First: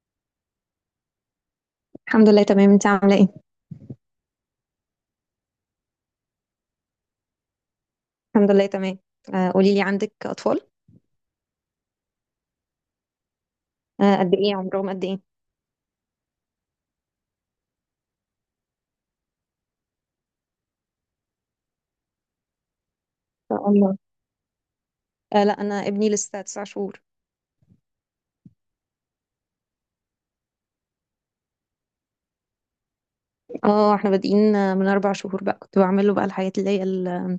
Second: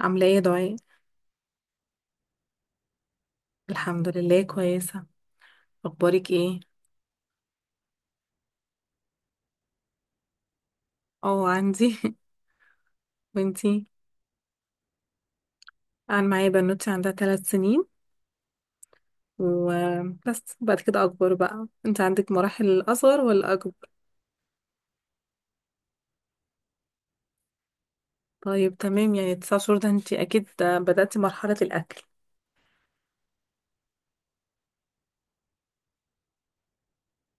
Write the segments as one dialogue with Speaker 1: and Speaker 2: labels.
Speaker 1: عاملة ايه يا دعاء؟
Speaker 2: الحمد لله، تمام. انت عامله ايه؟
Speaker 1: الحمد لله كويسة. اخبارك ايه؟
Speaker 2: الحمد لله، تمام. قولي لي، عندك اطفال؟
Speaker 1: اه عندي. وانتي؟
Speaker 2: قد ايه عمرهم قد ايه، ان
Speaker 1: انا معايا بنوتي عندها ثلاث سنين وبس، بعد كده اكبر. بقى انت عندك مراحل اصغر ولا
Speaker 2: شاء
Speaker 1: اكبر؟
Speaker 2: الله؟ لا، انا ابني لسه 9 شهور.
Speaker 1: طيب تمام، يعني تسع شهور ده انت اكيد بدأتي مرحلة الاكل.
Speaker 2: اه، احنا بادئين، من 4 شهور بقى كنت بعمل له بقى الحاجات اللي هي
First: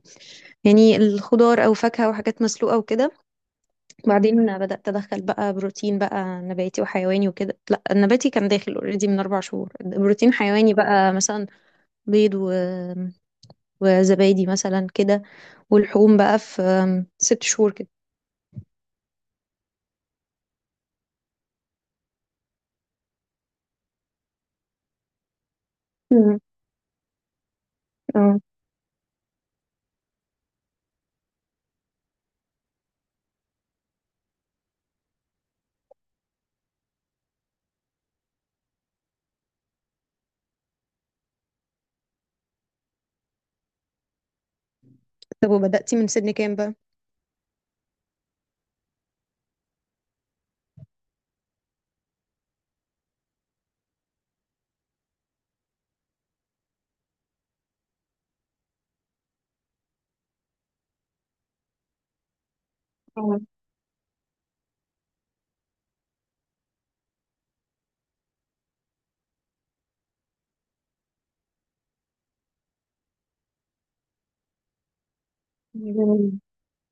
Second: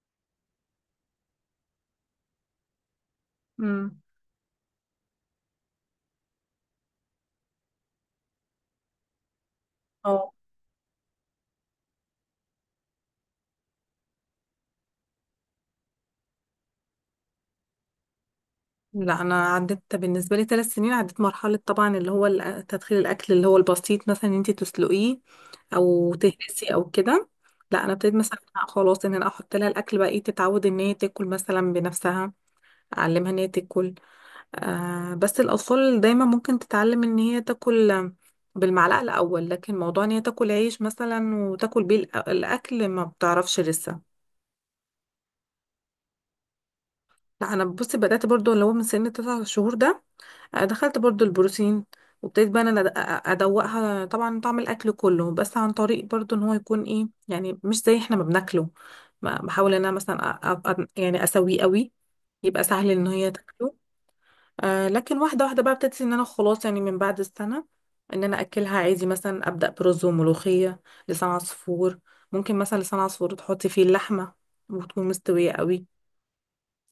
Speaker 2: يعني الخضار او فاكهه وحاجات مسلوقه وكده.
Speaker 1: امم.
Speaker 2: بعدين بدات ادخل بقى بروتين، بقى نباتي وحيواني وكده. لا، النباتي كان داخل اوريدي من 4 شهور. بروتين حيواني بقى مثلا بيض وزبادي مثلا كده. ولحوم بقى في 6 شهور كده.
Speaker 1: لا انا عدت بالنسبه لي ثلاث سنين، عدت مرحله طبعا اللي هو تدخين الاكل اللي هو البسيط، مثلا ان انت تسلقيه او تهرسي او كده. لا انا ابتديت مثلا
Speaker 2: مم.
Speaker 1: لأ خلاص، ان انا احط لها الاكل بقى ايه، تتعود ان هي تاكل مثلا بنفسها، اعلمها ان هي تاكل. آه بس الاطفال دايما ممكن تتعلم ان هي تاكل بالمعلقه الاول، لكن موضوع ان هي تاكل عيش مثلا وتاكل بيه الاكل ما بتعرفش لسه.
Speaker 2: طب وبدأتي من سن كام بقى؟
Speaker 1: لا انا بصي بدات برضو اللي هو من سن تسع شهور ده، دخلت برضو البروتين وابتديت بقى انا ادوقها طبعا طعم الاكل كله، بس عن طريق برضو ان هو يكون ايه، يعني مش زي احنا ما بناكله. بحاول ان انا مثلا يعني اسويه قوي يبقى سهل ان هي
Speaker 2: آه.
Speaker 1: تاكله. آه لكن واحده واحده بقى ابتديت ان انا خلاص، يعني من بعد السنه ان انا اكلها عادي، مثلا ابدا برز وملوخيه، لسان عصفور. ممكن مثلا لسان عصفور تحطي فيه اللحمه وتكون مستويه قوي.
Speaker 2: جميل.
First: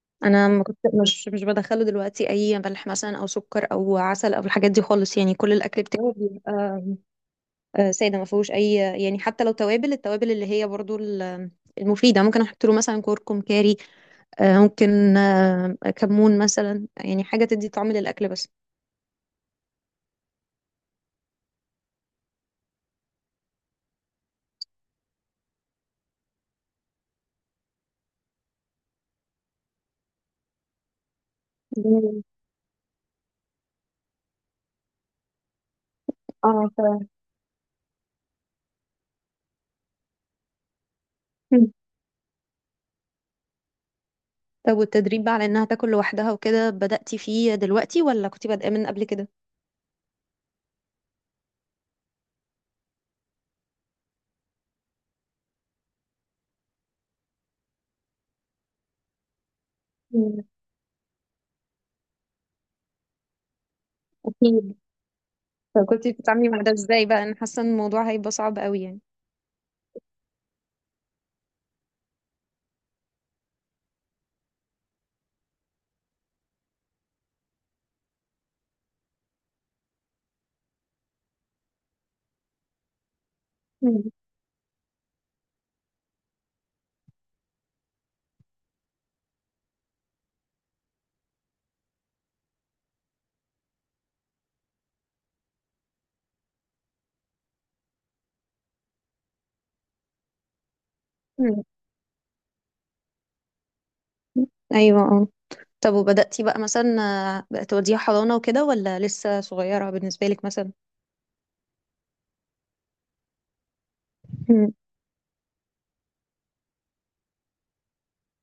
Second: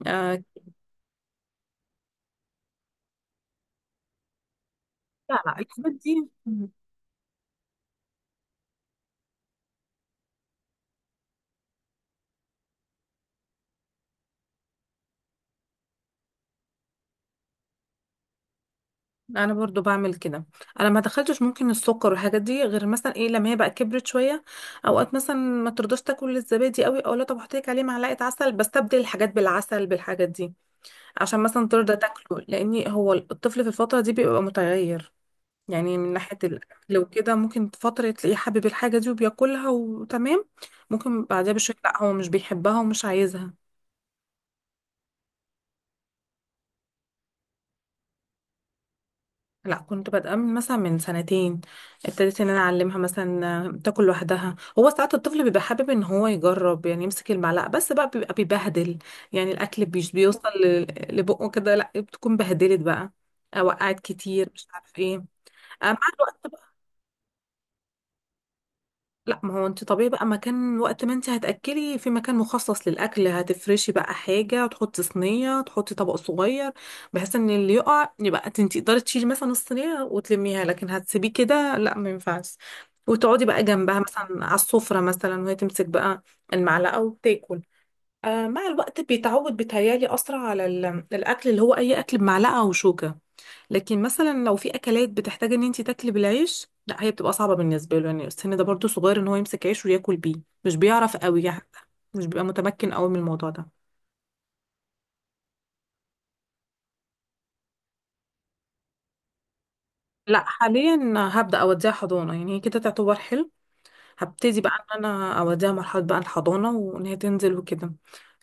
Speaker 1: آه.
Speaker 2: انا ما كنت مش بدخله دلوقتي اي ملح مثلا او سكر او عسل او الحاجات دي خالص، يعني
Speaker 1: لا لا
Speaker 2: كل الاكل
Speaker 1: الحاجات
Speaker 2: بتاعه
Speaker 1: دي
Speaker 2: بيبقى ساده، ما فيهوش اي، يعني حتى لو التوابل اللي هي برضو المفيده، ممكن احط له مثلا كركم كاري. ممكن كمون مثلا، يعني حاجه تدي طعم للاكل بس.
Speaker 1: انا برضو بعمل كده. انا ما دخلتش ممكن السكر والحاجات دي، غير مثلا ايه، لما هي بقى كبرت شويه، اوقات مثلا ما ترضاش تاكل الزبادي قوي او لا، طب احط لك عليه معلقه عسل، بستبدل الحاجات بالعسل بالحاجات دي عشان مثلا ترضى
Speaker 2: جميل.
Speaker 1: تاكله، لان هو الطفل في الفتره دي بيبقى متغير، يعني من ناحيه
Speaker 2: اه،
Speaker 1: الاكل
Speaker 2: فعلا.
Speaker 1: وكده. ممكن فتره تلاقيه حابب الحاجه دي وبياكلها وتمام، ممكن بعدها
Speaker 2: مم.
Speaker 1: بشويه لا هو مش بيحبها ومش عايزها.
Speaker 2: طب والتدريب بقى على انها تاكل لوحدها وكده، بدأتي فيه دلوقتي ولا كنتي بادئه من قبل كده؟
Speaker 1: لا كنت بادئه من مثلا من سنتين، ابتديت ان انا اعلمها مثلا تاكل لوحدها. هو ساعات الطفل بيبقى حابب ان هو يجرب، يعني يمسك المعلقه، بس بقى بيبقى بيبهدل، يعني الاكل مش بيوصل لبقه كده، لا بتكون بهدلت بقى، وقعت كتير مش
Speaker 2: أكيد.
Speaker 1: عارف ايه. مع
Speaker 2: فكنت
Speaker 1: الوقت.
Speaker 2: بتتعاملي مع ده ازاي بقى؟ انا حاسه ان الموضوع هيبقى صعب قوي يعني.
Speaker 1: لا ما هو انت طبيعي بقى مكان، وقت ما انت هتاكلي في مكان مخصص للاكل هتفرشي بقى حاجه وتحطي صينيه، تحطي طبق صغير بحيث ان اللي يقع يبقى انت تقدري تشيلي مثلا الصينيه وتلميها، لكن هتسيبيه كده لا، ما ينفعش. وتقعدي بقى جنبها
Speaker 2: مم.
Speaker 1: مثلا على السفره مثلا وهي تمسك بقى المعلقه وتاكل. آه مع الوقت بيتعود، بيتهيالي اسرع على الاكل اللي هو اي اكل بمعلقه وشوكه، لكن مثلا لو في اكلات بتحتاج ان انت تاكلي بالعيش، لا هي بتبقى صعبه بالنسبه له، يعني السن ده برضو صغير ان هو يمسك عيش وياكل بيه، مش بيعرف قوي
Speaker 2: مم.
Speaker 1: يعني، مش بيبقى متمكن قوي من الموضوع ده.
Speaker 2: ايوه، اه. طب وبدأتي بقى مثلا بقى توديها حضانة وكده ولا لسه صغيرة بالنسبة
Speaker 1: لا
Speaker 2: لك مثلا؟
Speaker 1: حاليا هبدا اوديها حضانه، يعني هي كده تعتبر حلو، هبتدي
Speaker 2: مم.
Speaker 1: بقى ان انا اوديها مرحله بقى الحضانه وان هي تنزل وكده.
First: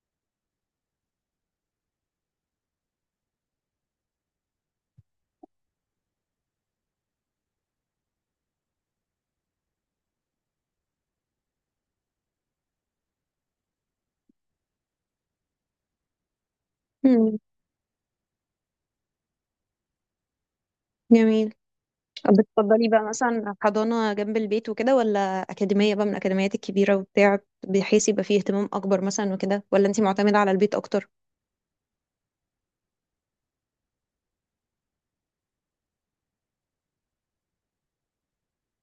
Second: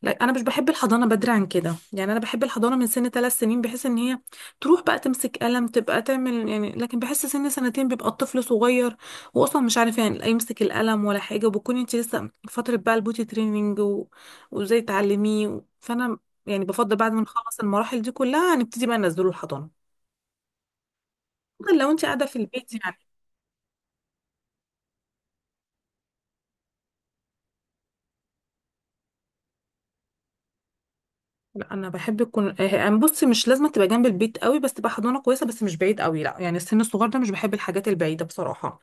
Speaker 1: لا انا مش بحب الحضانه بدري عن كده، يعني انا بحب الحضانه من سن ثلاث سنين، بحيث ان هي تروح بقى تمسك قلم تبقى تعمل يعني، لكن بحس سن سنتين بيبقى الطفل صغير واصلا مش عارف يعني، لا يمسك القلم ولا حاجه، وبكون انت لسه فتره بقى البوتي تريننج وازاي تعلميه فانا يعني بفضل بعد ما
Speaker 2: مم.
Speaker 1: نخلص المراحل دي كلها نبتدي بقى ننزله الحضانه،
Speaker 2: جميل.
Speaker 1: بفضل لو انت قاعده
Speaker 2: طب
Speaker 1: في البيت
Speaker 2: بتفضلي
Speaker 1: يعني.
Speaker 2: بقى مثلا حضانة جنب البيت وكده ولا أكاديمية بقى من الأكاديميات الكبيرة وبتاع، بحيث يبقى فيه اهتمام أكبر مثلا وكده، ولا أنتي معتمدة على البيت أكتر؟
Speaker 1: لا انا بحب يكون يعني بصي مش لازم تبقى جنب البيت قوي، بس تبقى حضانه كويسه، بس مش بعيد قوي لا، يعني السن الصغير ده مش بحب الحاجات البعيده بصراحه،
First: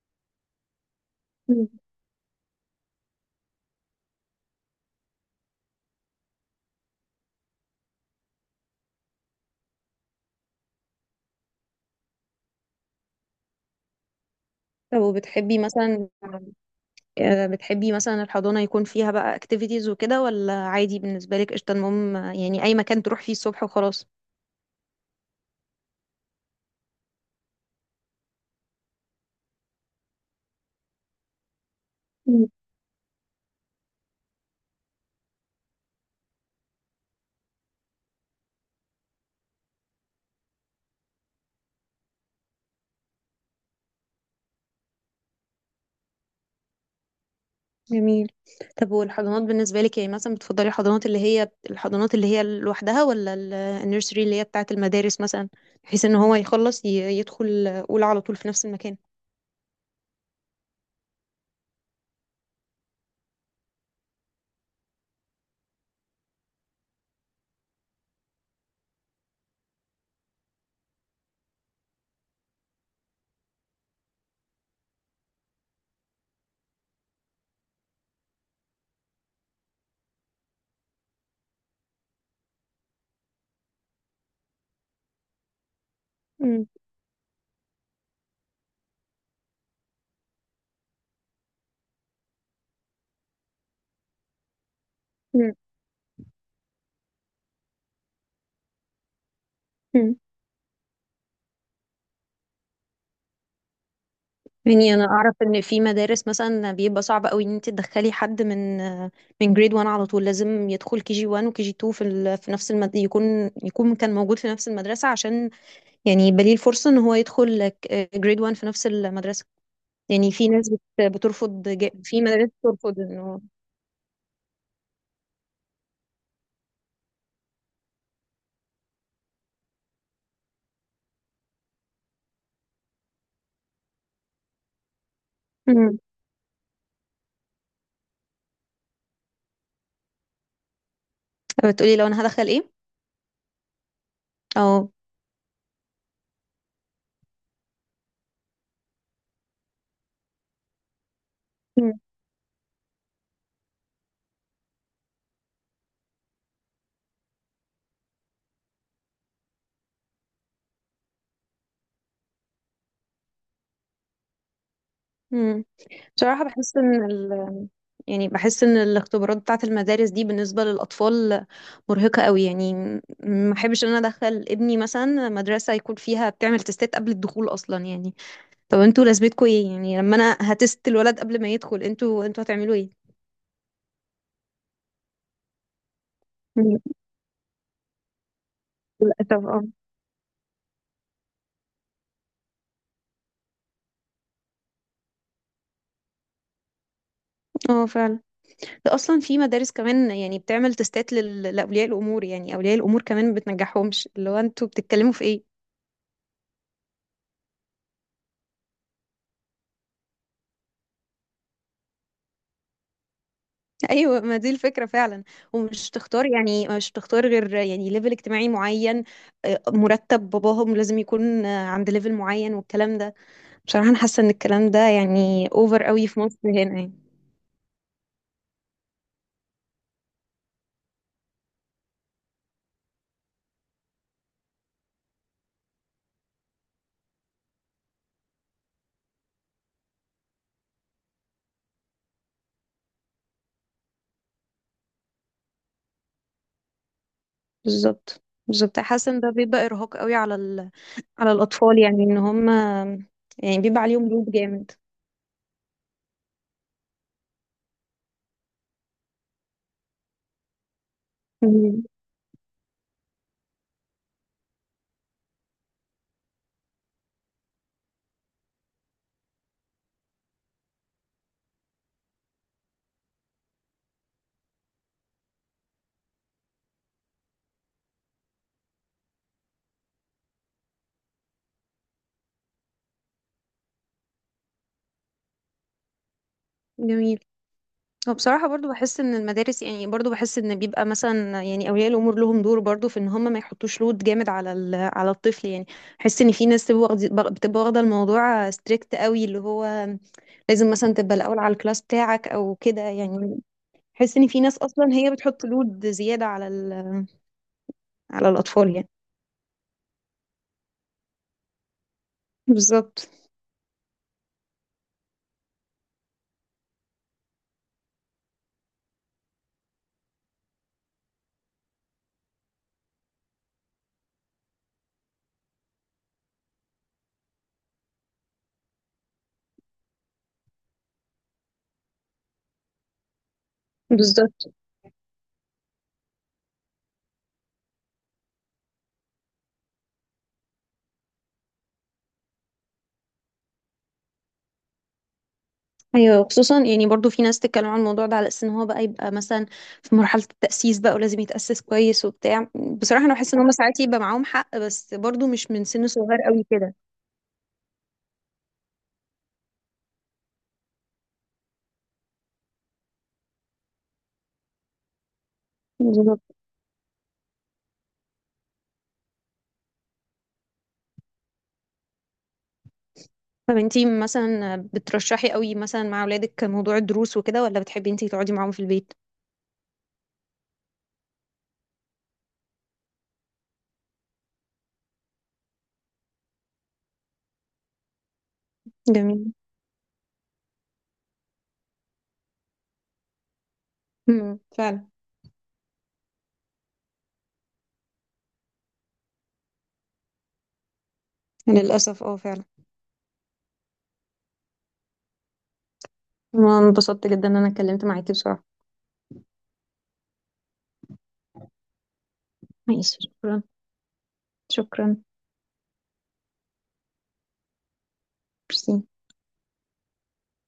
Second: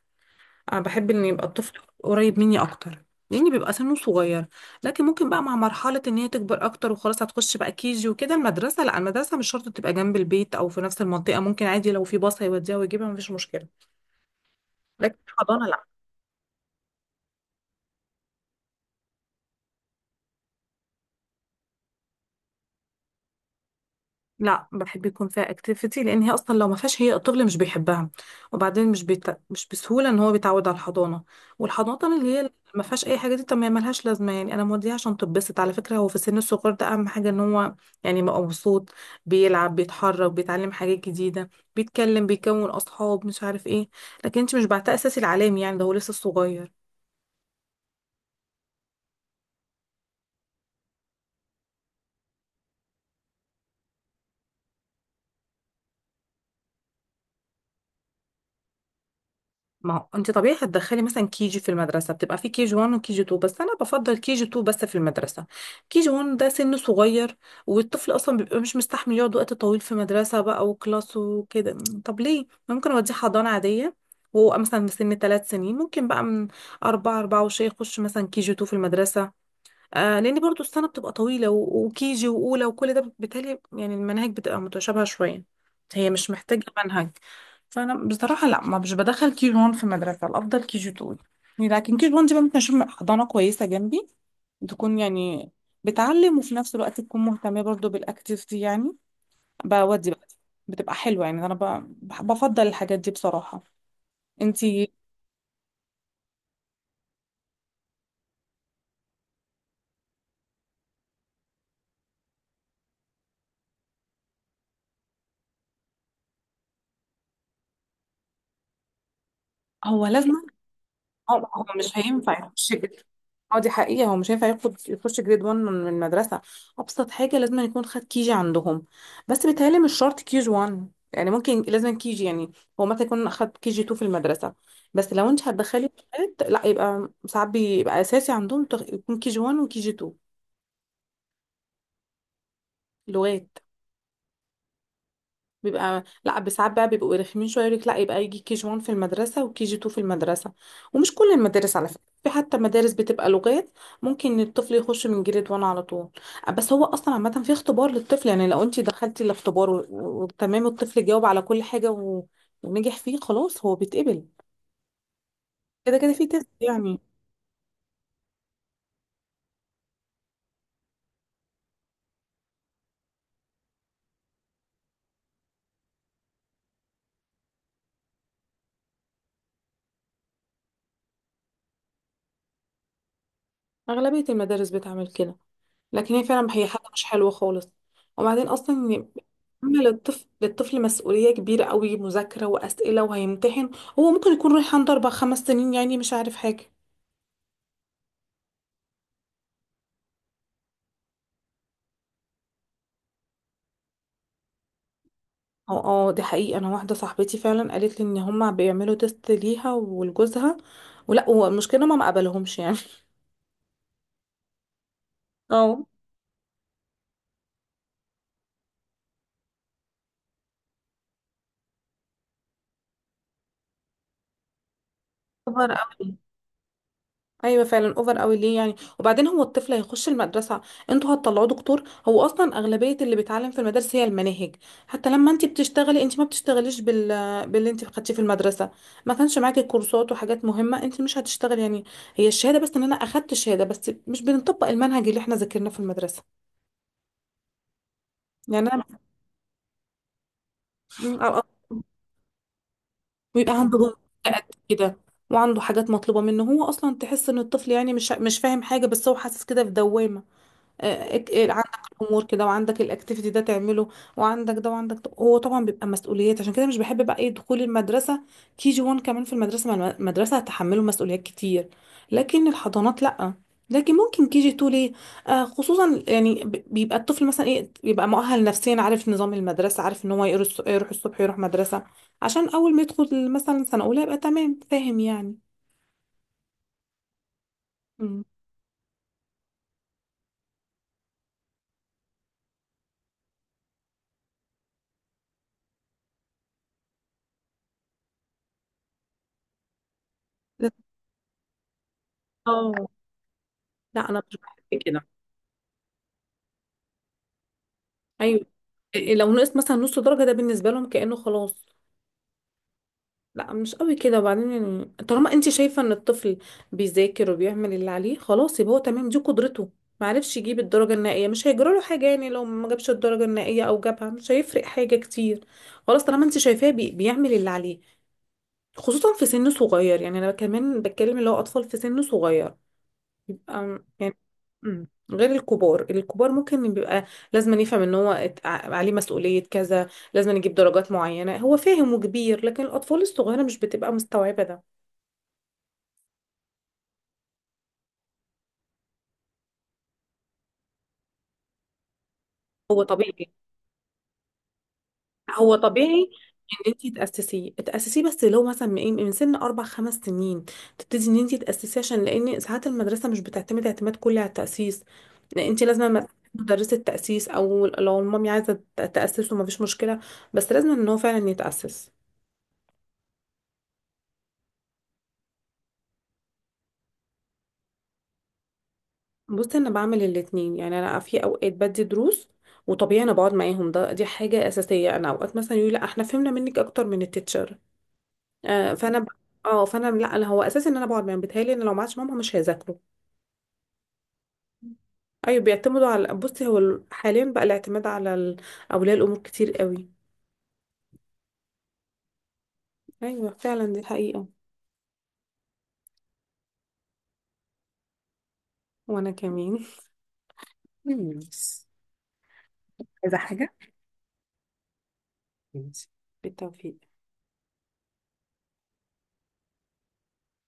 Speaker 1: انا بحب ان يبقى
Speaker 2: مم.
Speaker 1: الطفل قريب مني اكتر لان بيبقى سنه صغير، لكن ممكن بقى مع مرحله ان هي تكبر اكتر وخلاص هتخش بقى كيجي وكده المدرسه، لا المدرسه مش شرط تبقى جنب البيت او في نفس المنطقه، ممكن عادي لو في باص هيوديها ويجيبها مفيش مشكله،
Speaker 2: طب
Speaker 1: لكن
Speaker 2: وبتحبي
Speaker 1: الحضانه لا.
Speaker 2: مثلا، بتحبي مثلا الحضانة يكون فيها بقى اكتيفيتيز وكده ولا عادي بالنسبة لك؟ قشطة، المهم يعني أي مكان تروح فيه الصبح وخلاص.
Speaker 1: لا بحب يكون فيها اكتيفيتي، لان هي اصلا لو ما فيهاش هي الطفل مش بيحبها، وبعدين مش بسهوله ان هو بيتعود على الحضانه، والحضانه اللي
Speaker 2: مم.
Speaker 1: هي ما فيهاش اي حاجه دي طب ما هي ملهاش لازمه، يعني انا موديها عشان تتبسط، على فكره هو في السن الصغير ده اهم حاجه ان هو يعني يبقى مبسوط، بيلعب بيتحرك بيتعلم حاجات جديده، بيتكلم بيكون اصحاب مش عارف ايه، لكن انت مش بعتها اساسي العلامي يعني ده هو لسه صغير.
Speaker 2: جميل. طب والحضانات بالنسبة لك يعني مثلا بتفضلي الحضانات اللي هي لوحدها ولا النيرسري اللي هي بتاعة المدارس مثلا، بحيث ان هو يخلص يدخل أولى على طول في نفس المكان؟
Speaker 1: ما هو انت طبيعي هتدخلي مثلا كي جي في المدرسه بتبقى في كي جي 1 وكي جي 2، بس انا بفضل كي جي 2 بس في المدرسه، كي جي 1 ده سن صغير، والطفل اصلا بيبقى مش مستحمل يقعد وقت طويل في مدرسه بقى وكلاس وكده، طب ليه، ممكن اوديه حضانه عاديه وهو مثلا من سن ثلاث سنين، ممكن بقى من أربعة أربعة وشي يخش مثلا كي جي 2 في المدرسة. آه لان برضو السنه بتبقى طويله وكيجي واولى وكل ده بالتالي يعني المناهج بتبقى متشابهه شويه، هي مش محتاجه
Speaker 2: مم.
Speaker 1: منهج. فانا بصراحه لا، ما مش بدخل كي جي 1 في مدرسه، الافضل كي جي 2، لكن كي جي 1 دي بقى ممكن اشوف حضانه كويسه جنبي تكون يعني
Speaker 2: مم.
Speaker 1: بتعلم وفي نفس الوقت تكون مهتمه برضو بالاكتيفيتي يعني بودي
Speaker 2: مم.
Speaker 1: بقى، بتبقى حلوه، يعني انا بفضل الحاجات دي بصراحه. انتي.
Speaker 2: يعني انا اعرف ان في مدارس مثلا بيبقى صعب قوي ان انت تدخلي حد من جريد 1 على طول، لازم يدخل كي جي 1 وكي جي 2 يكون كان موجود في نفس المدرسه، عشان يعني يبقى ليه الفرصه ان هو يدخل جريد 1 في نفس المدرسه.
Speaker 1: هو لازم.
Speaker 2: يعني في ناس بت...
Speaker 1: اه لا، هو
Speaker 2: بترفض
Speaker 1: مش
Speaker 2: في
Speaker 1: هينفع
Speaker 2: مدارس
Speaker 1: يخش جد.
Speaker 2: بترفض انه.
Speaker 1: اه دي حقيقة هو مش هينفع ياخد يخش جريد 1 من المدرسة، أبسط حاجة لازم يكون خد كيجي عندهم، بس بيتهيألي مش شرط كيجي 1 يعني ممكن، لازم كيجي يعني، هو مثلا يكون أخد كيجي 2 في المدرسة، بس لو أنت هتدخلي
Speaker 2: مم.
Speaker 1: لغات لا يبقى ساعات بيبقى أساسي عندهم يكون كيجي 1 وكيجي 2
Speaker 2: بتقولي لو انا هدخل ايه؟
Speaker 1: لغات،
Speaker 2: اه.
Speaker 1: بيبقى لا، ساعات بقى بيبقوا رخمين شويه يقولك لا، يبقى يجي كي جي 1 في المدرسه وكي جي 2 في المدرسه، ومش كل المدارس على فكره، في حتى مدارس بتبقى لغات ممكن الطفل يخش من جريد 1 على طول، بس هو اصلا عامه في اختبار للطفل، يعني لو انت دخلتي الاختبار وتمام الطفل جاوب على كل حاجه ونجح فيه خلاص هو بيتقبل،
Speaker 2: مم.
Speaker 1: كده كده في
Speaker 2: بصراحة
Speaker 1: تيست
Speaker 2: بحس
Speaker 1: يعني.
Speaker 2: إن. يعني بحس إن الاختبارات بتاعة المدارس دي بالنسبة للأطفال مرهقة قوي يعني. ما أحبش إن أنا أدخل ابني مثلا مدرسة يكون فيها بتعمل تستات قبل الدخول أصلا يعني. طب انتوا لازمتكوا إيه؟ يعني لما أنا هتست الولد قبل ما يدخل انتوا هتعملوا إيه؟
Speaker 1: اغلبيه المدارس بتعمل كده، لكن هي فعلا هي
Speaker 2: مم.
Speaker 1: حاجة مش حلوة خالص، وبعدين أصلا
Speaker 2: للأسف، اه.
Speaker 1: أما للطفل مسؤولية كبيرة قوي، مذاكرة وأسئلة وهيمتحن، هو ممكن يكون رايح عنده أربع خمس سنين يعني مش عارف حاجة.
Speaker 2: اه، فعلا. ده أصلا في مدارس كمان يعني بتعمل تستات لأولياء الأمور، يعني أولياء الأمور كمان ما بتنجحهمش، اللي هو انتوا بتتكلموا في إيه؟
Speaker 1: اه اه دي حقيقة، أنا واحدة صاحبتي فعلا قالت لي إن هما بيعملوا تيست ليها ولجوزها، ولا والمشكلة ما مقبلهمش يعني.
Speaker 2: ايوه، ما دي الفكره فعلا.
Speaker 1: اه
Speaker 2: ومش تختار، يعني مش تختار غير يعني ليفل اجتماعي معين. مرتب باباهم لازم يكون عند ليفل معين والكلام ده. بصراحه انا حاسه ان الكلام ده يعني
Speaker 1: كبر
Speaker 2: اوفر قوي
Speaker 1: قوي،
Speaker 2: في مصر هنا يعني.
Speaker 1: ايوه فعلا اوفر قوي ليه يعني، وبعدين هو الطفل هيخش المدرسه انتوا هتطلعوه دكتور، هو اصلا اغلبيه اللي بيتعلم في المدارس هي المناهج، حتى لما انت بتشتغلي انت ما بتشتغليش باللي انت خدتيه في المدرسه، ما كانش معاكي كورسات وحاجات مهمه انت مش هتشتغلي يعني، هي الشهاده بس ان انا اخدت شهاده بس مش بنطبق المنهج اللي احنا ذاكرناه في المدرسه،
Speaker 2: بالظبط.
Speaker 1: يعني
Speaker 2: بالظبط،
Speaker 1: انا
Speaker 2: حاسه ان ده بيبقى ارهاق قوي على
Speaker 1: م-
Speaker 2: الاطفال، يعني ان هم
Speaker 1: بيبقى
Speaker 2: يعني
Speaker 1: عنده
Speaker 2: بيبقى
Speaker 1: جهد
Speaker 2: عليهم لود
Speaker 1: قد
Speaker 2: جامد.
Speaker 1: كده، وعنده حاجات مطلوبه منه، هو اصلا تحس ان الطفل يعني مش فاهم حاجه، بس هو حاسس كده في دوامه، عندك
Speaker 2: مم.
Speaker 1: الامور كده، وعندك الاكتيفيتي ده تعمله، وعندك ده وعندك ده. هو طبعا بيبقى مسؤوليات عشان كده مش بحب بقى ايه دخول المدرسه، كي جي 1 كمان في المدرسه مع المدرسه هتحمله مسؤوليات كتير، لكن الحضانات لا، لكن ممكن كي جي 2 ليه، آه خصوصا يعني بيبقى الطفل مثلا ايه، بيبقى مؤهل نفسيا عارف نظام المدرسه عارف ان هو يروح الصبح يروح مدرسه عشان اول ما يدخل مثلا سنه اولى يبقى تمام فاهم يعني.
Speaker 2: جميل. هو
Speaker 1: مم.
Speaker 2: بصراحة برضو بحس ان المدارس، يعني برضو بحس ان بيبقى مثلا يعني اولياء الامور لهم دور برضو في ان هم ما يحطوش لود جامد على الطفل يعني. بحس ان في ناس بتبقى واخدة الموضوع ستريكت قوي، اللي هو لازم
Speaker 1: لا-
Speaker 2: مثلا تبقى الاول على الكلاس بتاعك او
Speaker 1: اه
Speaker 2: كده يعني.
Speaker 1: لا
Speaker 2: بحس
Speaker 1: انا
Speaker 2: ان
Speaker 1: مش
Speaker 2: في ناس
Speaker 1: بحب
Speaker 2: اصلا
Speaker 1: كده.
Speaker 2: هي بتحط لود زيادة على
Speaker 1: ايوه
Speaker 2: الاطفال يعني.
Speaker 1: إيه لو نقص مثلا نص درجه ده بالنسبه لهم كانه خلاص،
Speaker 2: بالظبط.
Speaker 1: لا مش قوي كده، وبعدين يعني طالما انت شايفه ان الطفل بيذاكر وبيعمل اللي عليه خلاص يبقى هو تمام، دي قدرته، ما عرفش يجيب الدرجه النهائيه مش هيجرى له حاجه، يعني لو ما جابش الدرجه النهائيه او جابها مش هيفرق حاجه كتير، خلاص طالما انت شايفاه بيعمل اللي عليه، خصوصا في سن صغير يعني انا كمان بتكلم اللي هو اطفال في سن صغير يبقى يعني.
Speaker 2: بالظبط.
Speaker 1: مم. غير الكبار، الكبار ممكن بيبقى لازم يفهم ان هو عليه مسؤولية كذا، لازم يجيب درجات معينة، هو فاهم وكبير، لكن الأطفال الصغيرة مش بتبقى مستوعبة ده.
Speaker 2: ايوه، خصوصا يعني برضو في ناس تتكلم عن الموضوع ده على اساس ان هو بقى يبقى مثلا في مرحله التاسيس بقى، ولازم يتاسس كويس وبتاع.
Speaker 1: هو
Speaker 2: بصراحه انا
Speaker 1: طبيعي.
Speaker 2: بحس ان هم ساعات يبقى معاهم حق، بس برضو مش
Speaker 1: هو
Speaker 2: من سن
Speaker 1: طبيعي
Speaker 2: صغير قوي
Speaker 1: ان
Speaker 2: كده.
Speaker 1: انت تأسسيه، تأسسيه بس لو مثلا من إيه؟ من سن اربع خمس سنين تبتدي ان انت تأسسيه، عشان لان ساعات المدرسة مش بتعتمد اعتماد كلي على التأسيس، لأن انت لازم مثلاً
Speaker 2: بالظبط.
Speaker 1: مدرسة تأسيس، او لو المامي عايزة تأسسه مفيش مشكلة، بس لازم ان هو فعلا يتأسس.
Speaker 2: طب انتي مثلا بترشحي قوي مثلا مع اولادك موضوع الدروس وكده ولا بتحبي انتي تقعدي معاهم في البيت؟
Speaker 1: بص انا بعمل الاتنين، يعني انا في اوقات بدي دروس، وطبيعي انا بقعد معاهم ده دي حاجه اساسيه، انا اوقات مثلا يقولي لا احنا فهمنا منك اكتر من التيتشر، آه
Speaker 2: جميل.
Speaker 1: اه فانا لا انا هو اساسي ان انا بقعد معاهم، بيتهيألي ان لو معاش ماما مش هيذاكروا.
Speaker 2: فعلا.
Speaker 1: ايوه بيعتمدوا على بصي هو حاليا بقى الاعتماد على اولياء الامور كتير قوي.
Speaker 2: للاسف، اه، فعلا.
Speaker 1: ايوه فعلا دي حقيقه.
Speaker 2: أنا انبسطت جدا ان انا اتكلمت معاكي بصراحه.
Speaker 1: وانا كمان. مم.
Speaker 2: ماشي،
Speaker 1: عايزة
Speaker 2: شكرا.
Speaker 1: حاجة؟
Speaker 2: شكرا.
Speaker 1: ماشي، بالتوفيق.
Speaker 2: ميرسي.